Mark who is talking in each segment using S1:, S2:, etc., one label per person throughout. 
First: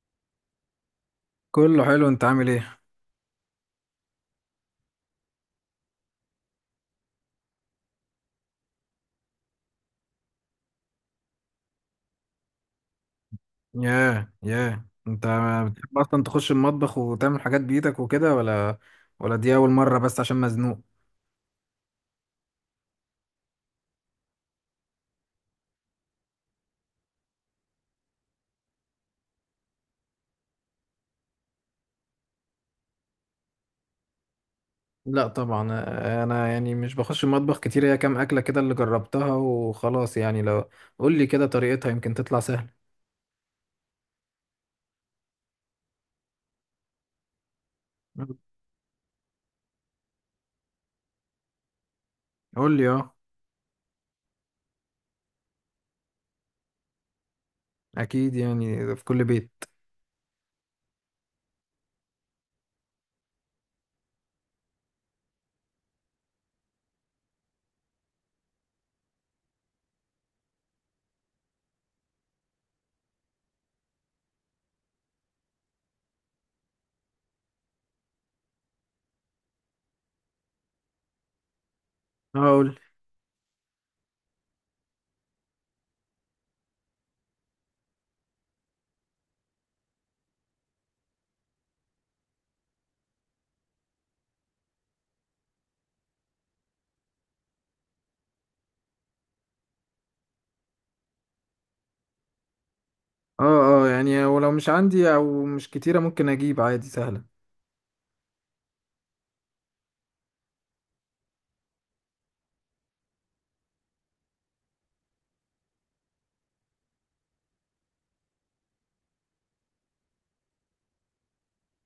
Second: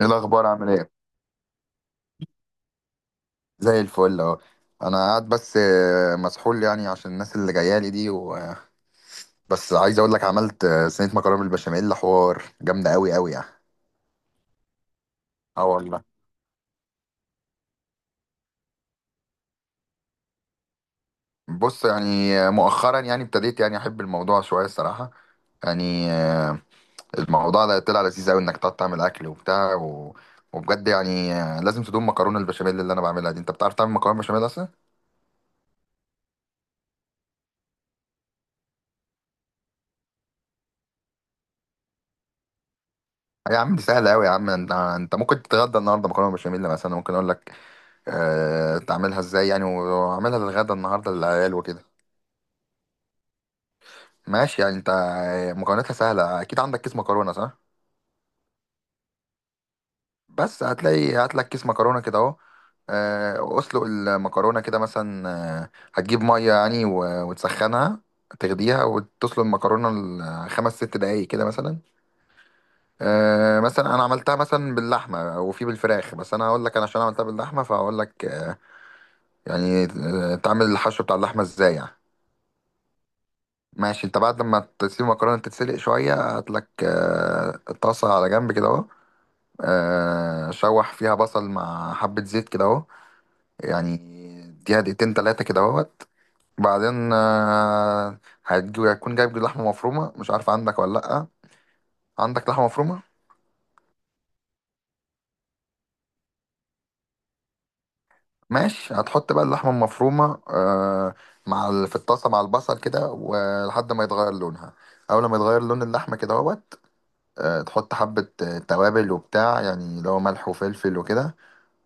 S1: ايه الاخبار؟ عامل ايه؟
S2: كله حلو، انت عامل ايه؟
S1: زي الفل اهو. انا قاعد بس مسحول يعني عشان الناس اللي جايه لي دي و... آه، بس عايز اقول لك، عملت صينيه مكرونه بالبشاميل، حوار جامده قوي يعني.
S2: ياه ياه انت!
S1: اه
S2: بتحب
S1: والله.
S2: اصلا تخش المطبخ وتعمل حاجات بايدك وكده، ولا دي اول مره بس عشان مزنوق؟
S1: بص يعني، مؤخرا يعني ابتديت يعني احب الموضوع شويه الصراحه. يعني آه، الموضوع ده طلع لذيذ قوي انك تقعد تعمل اكل وبتاع. وبجد يعني لازم تدوم مكرونه البشاميل اللي انا بعملها دي. انت بتعرف تعمل مكرونه بشاميل اصلا؟
S2: لا طبعا. انا يعني مش بخش المطبخ كتير، هي كام اكله كده اللي جربتها وخلاص، يعني لو قول لي كده طريقتها يمكن تطلع سهله.
S1: يا عم دي سهله قوي، يا عم، انت ممكن تتغدى النهارده مكرونه بشاميل مثلا. ممكن اقول لك تعملها ازاي يعني، واعملها للغدا النهارده للعيال وكده.
S2: قول لي اه.
S1: ماشي يعني، انت مكوناتها سهله. اكيد عندك كيس مكرونه صح؟
S2: اكيد، يعني في كل بيت.
S1: بس هتلاقي، هات لك كيس مكرونه كده اهو. اسلق المكرونه كده مثلا. هتجيب ميه يعني وتسخنها، تغليها وتسلق المكرونه خمس ست دقايق كده مثلا. مثلا انا عملتها مثلا باللحمه وفي بالفراخ، بس انا هقول لك انا عشان عملتها باللحمه فهقول لك تعمل الحشو بتاع اللحمه ازاي يعني.
S2: اه، قول لي.
S1: ماشي، انت بعد ما تسيب المكرونه تتسلق شويه هات لك طاسه على جنب كده اهو. شوح فيها بصل مع حبه زيت كده اهو يعني، اديها دقيقتين تلاته كده اهوت. بعدين هتكون جايب لحمه مفرومه، مش عارف عندك ولا لا. عندك لحمه مفرومه؟
S2: اه اه، يعني ولو مش عندي او مش كتيره ممكن اجيب عادي، سهله.
S1: ماشي، هتحط بقى اللحمه المفرومه في الطاسه مع البصل كده ولحد ما يتغير لونها. اول ما يتغير لون اللحمه كده اهوت تحط حبة توابل وبتاع، يعني اللي هو ملح وفلفل وكده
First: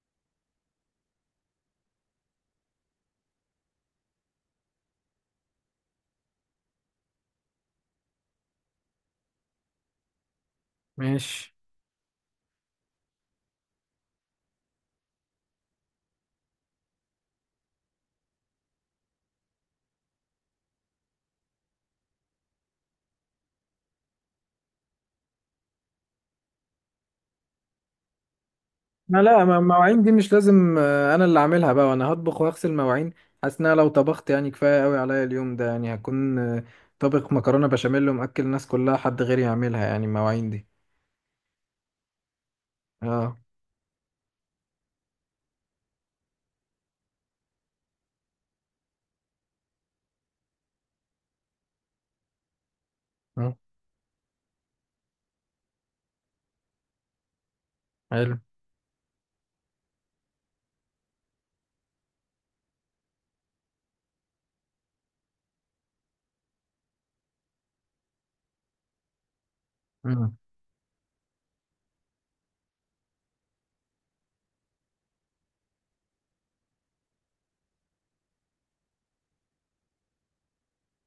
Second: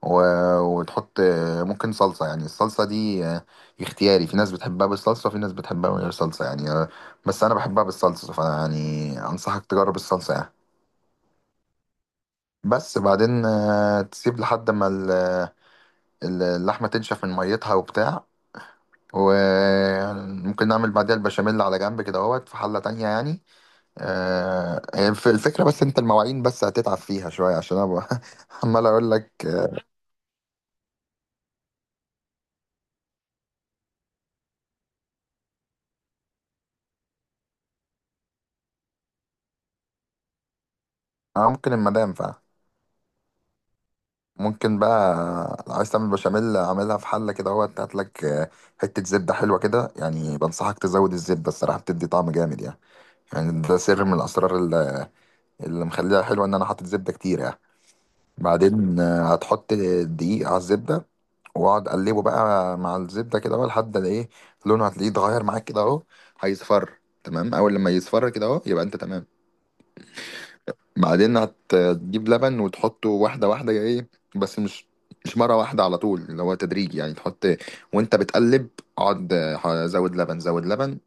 S1: و... وتحط ممكن صلصة. يعني الصلصة دي اختياري، في ناس بتحبها بالصلصة وفي ناس بتحبها من غير صلصة، يعني بس أنا بحبها بالصلصة، فيعني أنصحك تجرب الصلصة يعني.
S2: ماشي.
S1: بس بعدين تسيب لحد ما اللحمة تنشف من ميتها وبتاع. وممكن نعمل بعدها البشاميل على جنب كده اهوت في حلة تانية يعني. الفكرة، بس انت المواعين بس هتتعب فيها شوية عشان انا عمال اقول
S2: ما
S1: لك
S2: لا ما المواعين دي مش لازم، انا اللي اعملها بقى وانا هطبخ واغسل مواعين. حاسس ان انا لو طبخت يعني كفايه قوي عليا اليوم ده، يعني هكون طابخ مكرونه بشاميل ومأكل الناس كلها، حد غيري يعملها يعني المواعين دي.
S1: اه. ممكن المدام فعلا.
S2: اه.
S1: ممكن بقى لو عايز تعمل بشاميل، اعملها في حلة كده اهوت. هات لك حتة زبدة حلوة كده. يعني بنصحك تزود الزبدة، الصراحة بتدي طعم جامد يعني.
S2: آه،
S1: يعني ده سر من الاسرار اللي مخليها حلوة، ان انا حاطط زبدة كتير يعني.
S2: حلو.
S1: بعدين هتحط دقيق على الزبدة، واقعد اقلبه بقى مع الزبدة كده بقى لحد ما ايه، لونه هتلاقيه اتغير معاك كده اهو، هيصفر تمام. اول لما يصفر كده اهو، يبقى انت تمام.
S2: مم.
S1: بعدين هتجيب لبن وتحطه واحدة واحدة، ايه، بس مش مرة واحدة على طول، اللي هو تدريج يعني، تحط وانت بتقلب، اقعد زود لبن زود لبن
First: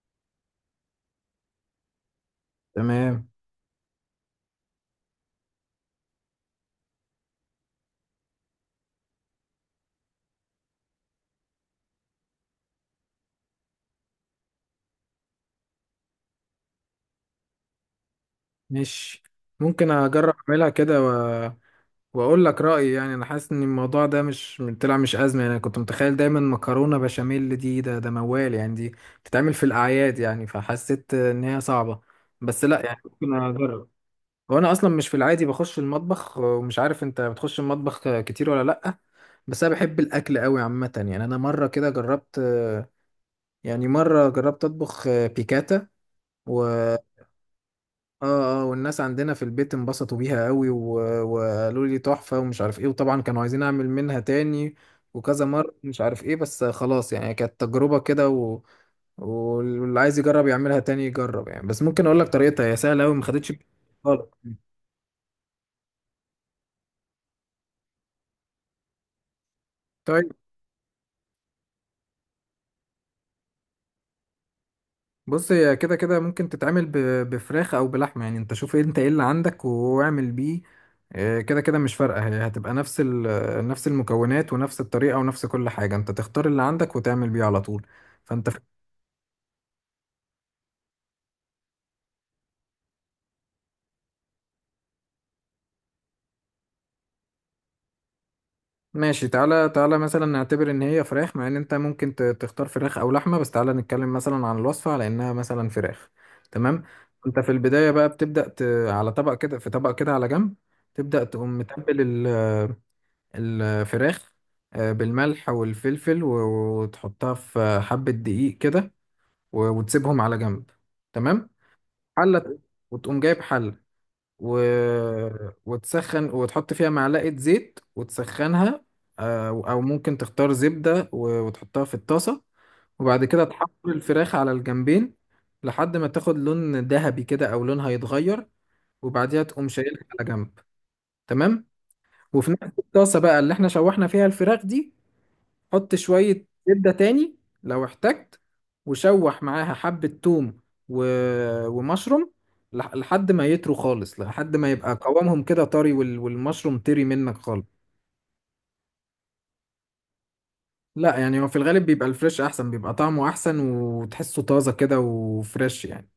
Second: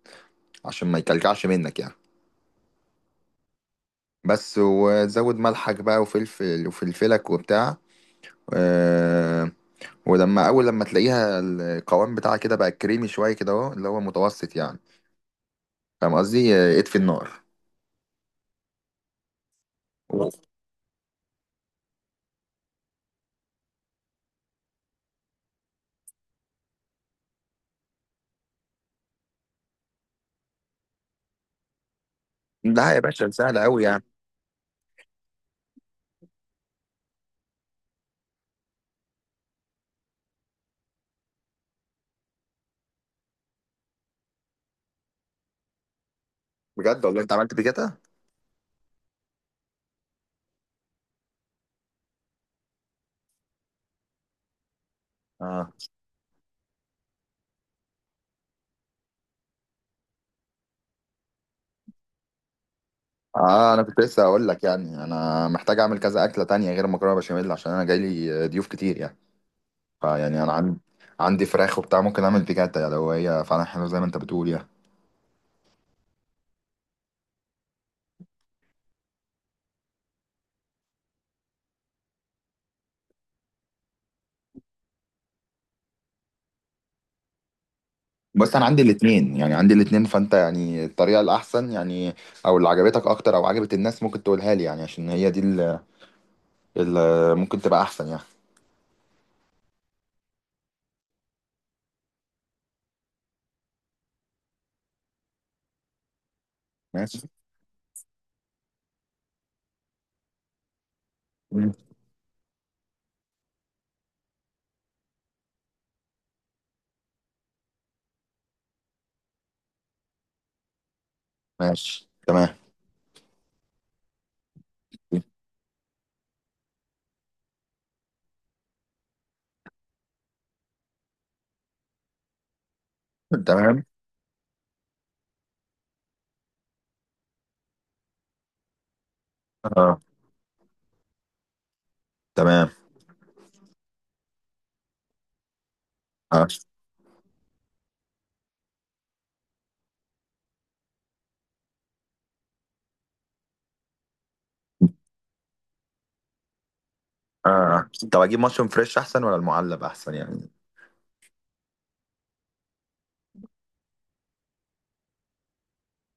S1: عشان ما يكلكعش منك يعني.
S2: تمام.
S1: بس، وتزود ملحك بقى وفلفل وفلفلك وبتاع آه، ولما اول لما تلاقيها القوام بتاعها كده بقى كريمي شويه كده اهو، اللي هو متوسط يعني، فاهم قصدي، اطفي النار
S2: ماشي، ممكن
S1: و-
S2: اجرب اعملها كده، واقول لك رايي، يعني انا حاسس ان الموضوع ده مش طلع مش ازمه، يعني انا كنت متخيل دايما مكرونه بشاميل دي ده موال، يعني دي بتتعمل في الاعياد، يعني فحسيت ان هي صعبه. بس لا،
S1: لا يا
S2: يعني
S1: باشا
S2: ممكن
S1: سهله قوي
S2: اجرب.
S1: يعني.
S2: هو انا اصلا مش في العادي بخش المطبخ، ومش عارف انت بتخش المطبخ كتير ولا لا؟ بس انا بحب الاكل قوي عامه، يعني انا مره كده جربت، يعني مره جربت اطبخ بيكاتا. اه
S1: بجد والله انت عملت بكده؟
S2: اه، والناس عندنا في البيت انبسطوا بيها قوي، و... وقالوا لي تحفه ومش عارف ايه، وطبعا كانوا عايزين اعمل منها تاني وكذا
S1: اه
S2: مره، مش عارف ايه، بس خلاص يعني كانت تجربه كده، واللي عايز يجرب يعملها تاني يجرب، يعني بس ممكن اقول لك طريقتها، هي سهله قوي ما خدتش
S1: اه، انا كنت لسه
S2: خالص.
S1: هقول لك يعني، انا محتاج اعمل كذا اكله تانية غير المكرونه بشاميل عشان انا جاي لي ضيوف كتير يعني.
S2: طيب،
S1: فيعني انا عندي فراخ وبتاع، ممكن اعمل بيكاتا يعني لو هي فعلا حلوه زي ما انت بتقول يعني.
S2: بص هي كده كده ممكن تتعمل بفراخ او بلحمه، يعني انت شوف إيه انت ايه اللي عندك واعمل بيه. كده كده مش فارقه، هي هتبقى نفس المكونات ونفس الطريقه ونفس كل حاجه، انت تختار اللي عندك وتعمل بيه على طول. فانت
S1: بس انا عندي الاثنين، يعني عندي الاثنين، فانت يعني الطريقه الاحسن يعني، او اللي عجبتك اكتر او عجبت الناس، ممكن تقولها لي يعني عشان هي دي ممكن تبقى احسن يعني.
S2: ماشي. تعالى تعالى مثلا نعتبر ان هي فراخ، مع ان انت ممكن تختار فراخ او لحمه، بس تعالى نتكلم مثلا عن الوصفه على انها مثلا فراخ. تمام.
S1: ماشي.
S2: انت في البدايه بقى بتبدا على طبق كده، في طبق كده على جنب، تبدا تقوم
S1: مم.
S2: متبل الفراخ بالملح والفلفل وتحطها في حبة دقيق كده، وتسيبهم على جنب. تمام.
S1: ماشي تمام.
S2: حلة، وتقوم جايب حلة و... وتسخن وتحط فيها معلقة زيت وتسخنها. أو ممكن تختار زبدة وتحطها في الطاسة، وبعد كده تحمر
S1: تمام.
S2: الفراخ على الجنبين، لحد ما تاخد لون ذهبي كده أو لونها يتغير، وبعديها تقوم
S1: اه.
S2: شايلها على جنب. تمام. وفي
S1: تمام.
S2: نفس الطاسة بقى اللي احنا شوحنا فيها الفراخ دي، حط شوية
S1: اه
S2: زبدة تاني لو احتجت، وشوح معاها حبة توم و... ومشروم، لحد ما يطروا خالص، لحد ما يبقى قوامهم كده طري والمشروم طري منك خالص.
S1: اه، طب اجيب مشروم فريش احسن ولا المعلب احسن يعني؟
S2: لا، يعني هو في الغالب بيبقى الفريش احسن، بيبقى طعمه احسن وتحسه طازة كده وفريش يعني.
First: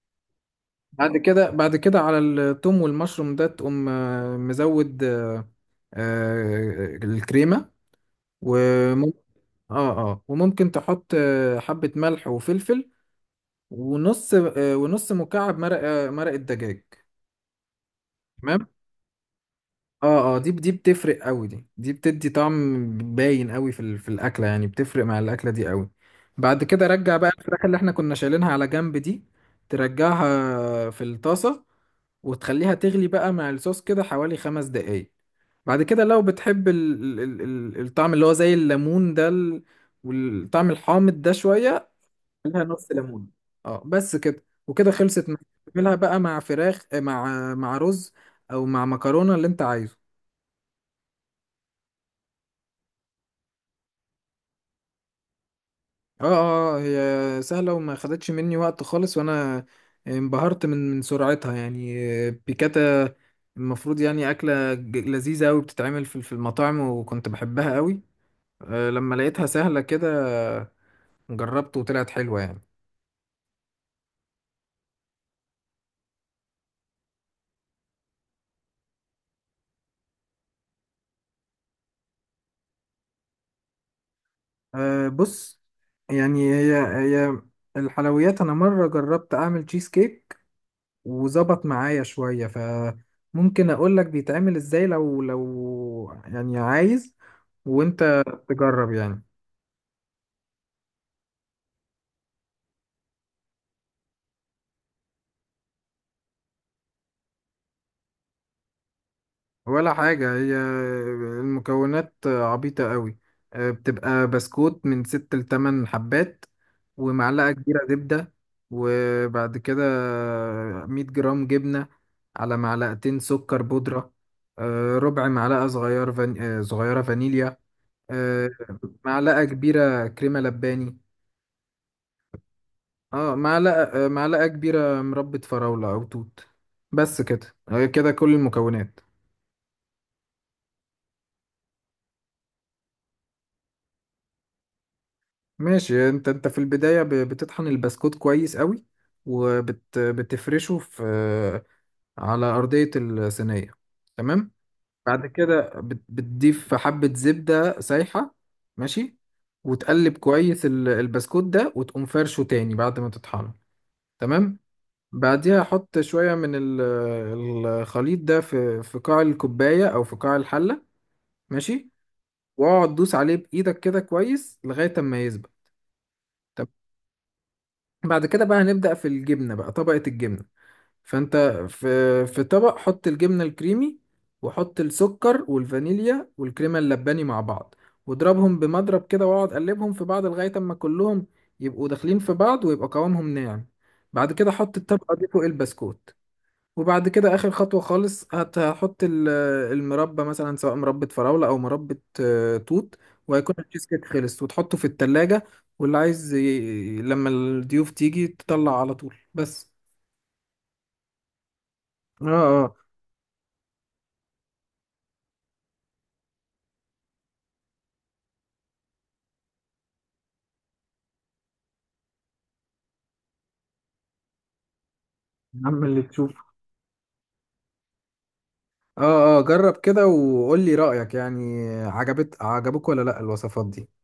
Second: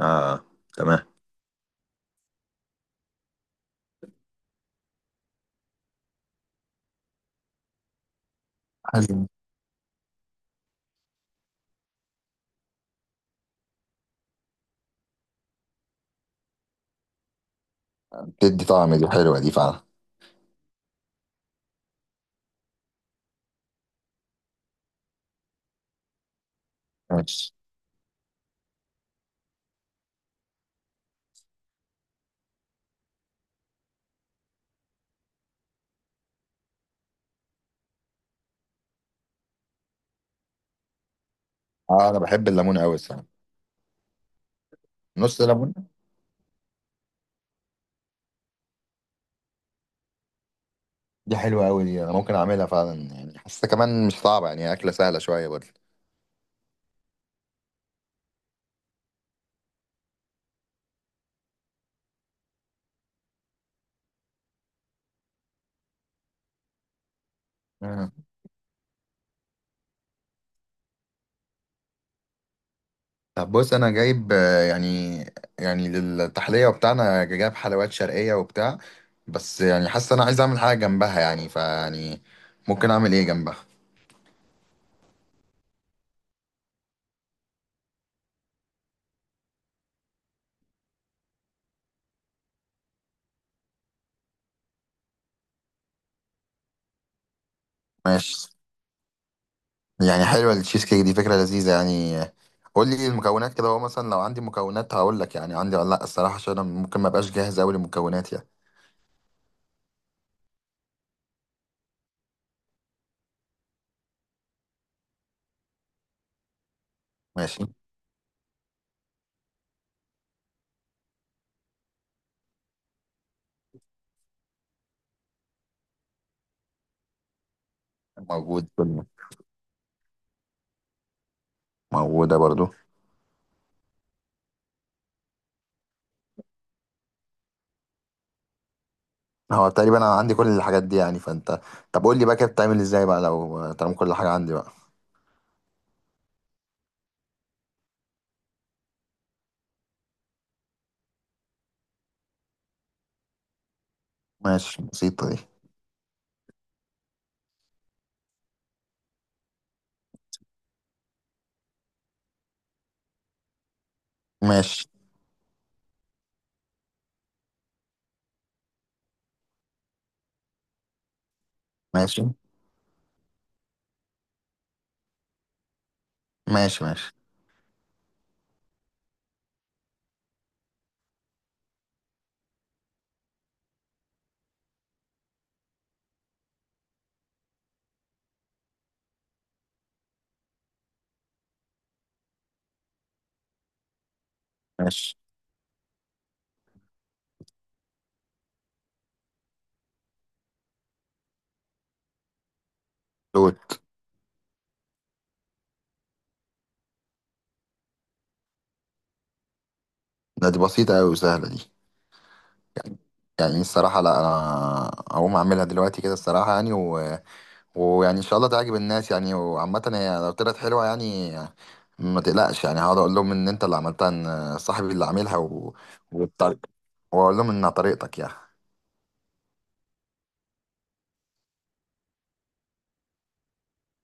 S1: اه. تمام.
S2: بعد كده على التوم والمشروم ده تقوم مزود الكريمة. وممكن
S1: حلو.
S2: اه اه، وممكن تحط حبة ملح وفلفل، ونص مكعب مرق الدجاج.
S1: بتدي
S2: تمام.
S1: طعم، دي حلوه دي فعلا.
S2: اه اه، دي بتفرق قوي، دي بتدي طعم باين قوي في الاكله، يعني بتفرق مع الاكله دي قوي. بعد كده رجع بقى
S1: ماشي.
S2: الفراخ اللي احنا كنا شايلينها على جنب دي، ترجعها في الطاسه، وتخليها تغلي بقى مع الصوص كده حوالي 5 دقايق. بعد كده لو بتحب الطعم اللي هو زي الليمون ده والطعم الحامض ده شوية،
S1: اه انا بحب
S2: لها
S1: الليمون
S2: نص
S1: قوي
S2: ليمون.
S1: الصراحه.
S2: اه، بس كده وكده خلصت معاك.
S1: نص ليمون.
S2: تعملها بقى مع فراخ، مع رز، او مع مكرونه اللي انت عايزه.
S1: دي حلوه قوي دي، انا ممكن اعملها فعلا يعني، حاسه كمان مش صعبه يعني، اكله سهله شويه.
S2: اه اه، هي سهله وما خدتش مني وقت خالص، وانا انبهرت من سرعتها يعني. بيكاتا المفروض يعني اكله لذيذه قوي، بتتعمل في المطاعم، وكنت بحبها قوي
S1: برضه.
S2: لما لقيتها سهله كده، جربت وطلعت حلوه يعني.
S1: طب بص انا جايب يعني للتحليه بتاعنا جايب حلويات شرقيه وبتاع، بس يعني حاسس انا عايز اعمل حاجه جنبها يعني، فيعني ممكن اعمل ايه جنبها؟
S2: بص، يعني هي الحلويات، انا مره جربت اعمل تشيز كيك وظبط معايا شوية، فممكن اقول لك بيتعمل ازاي لو يعني عايز وانت
S1: ماشي.
S2: تجرب يعني.
S1: يعني حلوه التشيز كيك دي، فكره لذيذه يعني. قول لي المكونات كده، هو مثلا لو عندي مكونات هقول لك يعني عندي ولا لا الصراحه، عشان انا ممكن ما ابقاش جاهز قوي للمكونات يعني.
S2: ولا حاجة، هي المكونات عبيطة قوي. بتبقى بسكوت من ست لتمن حبات، ومعلقة
S1: ماشي.
S2: كبيرة زبدة، وبعد كده 100 جرام جبنة، على معلقتين سكر بودرة، ربع معلقة صغيرة فانيليا، آه،
S1: موجود كله.
S2: معلقة كبيرة كريمة لباني.
S1: موجوده برضو.
S2: اه، معلقة كبيرة مربة فراولة أو توت. بس كده، كده كل المكونات.
S1: هو تقريبا انا عندي كل الحاجات دي يعني، فانت طب قول لي بقى كده بتعمل ازاي بقى لو طالما كل حاجه عندي بقى.
S2: ماشي. انت في البداية بتطحن البسكوت كويس قوي، وبتفرشه في آه، على أرضية الصينية. تمام.
S1: ماشي. بسيطه
S2: بعد
S1: دي.
S2: كده بتضيف حبة زبدة سايحة. ماشي. وتقلب كويس البسكوت ده، وتقوم فرشه تاني بعد ما تطحنه. تمام.
S1: ماشي.
S2: بعديها احط شويه من الخليط ده في قاع الكوبايه، او في قاع الحله. ماشي.
S1: ماشي.
S2: واقعد دوس عليه بايدك كده كويس لغايه اما يسبق. طب،
S1: ماشي. ماشي.
S2: بعد كده بقى هنبدا في الجبنه بقى، طبقه الجبنه. فانت في في طبق، حط الجبنه الكريمي، وحط السكر والفانيليا والكريمه اللباني مع بعض، واضربهم بمضرب كده، واقعد قلبهم في بعض لغايه اما كلهم يبقوا داخلين في بعض ويبقى قوامهم ناعم. بعد كده حط الطبقه
S1: ماشي.
S2: دي فوق البسكوت. وبعد كده اخر خطوه خالص، هحط المربى، مثلا سواء مربى فراوله او مربى توت، وهيكون
S1: دول.
S2: التشيز كيك خلص وتحطه في التلاجة. واللي عايز لما الضيوف تيجي تطلع على طول بس.
S1: ده دي بسيطة أوي وسهلة دي،
S2: اه اه،
S1: يعني الصراحة. لا أنا هقوم أعملها دلوقتي كده الصراحة يعني ويعني إن شاء الله تعجب الناس يعني. وعامة هي لو طلعت حلوة يعني ما تقلقش، يعني هقعد أقول لهم إن أنت اللي عملتها، إن صاحبي اللي عاملها
S2: يا عم اللي تشوفه.
S1: والطريق، وأقول لهم إنها طريقتك يعني.
S2: اه اه، جرب كده وقول لي رأيك، يعني عجبك ولا لا الوصفات دي؟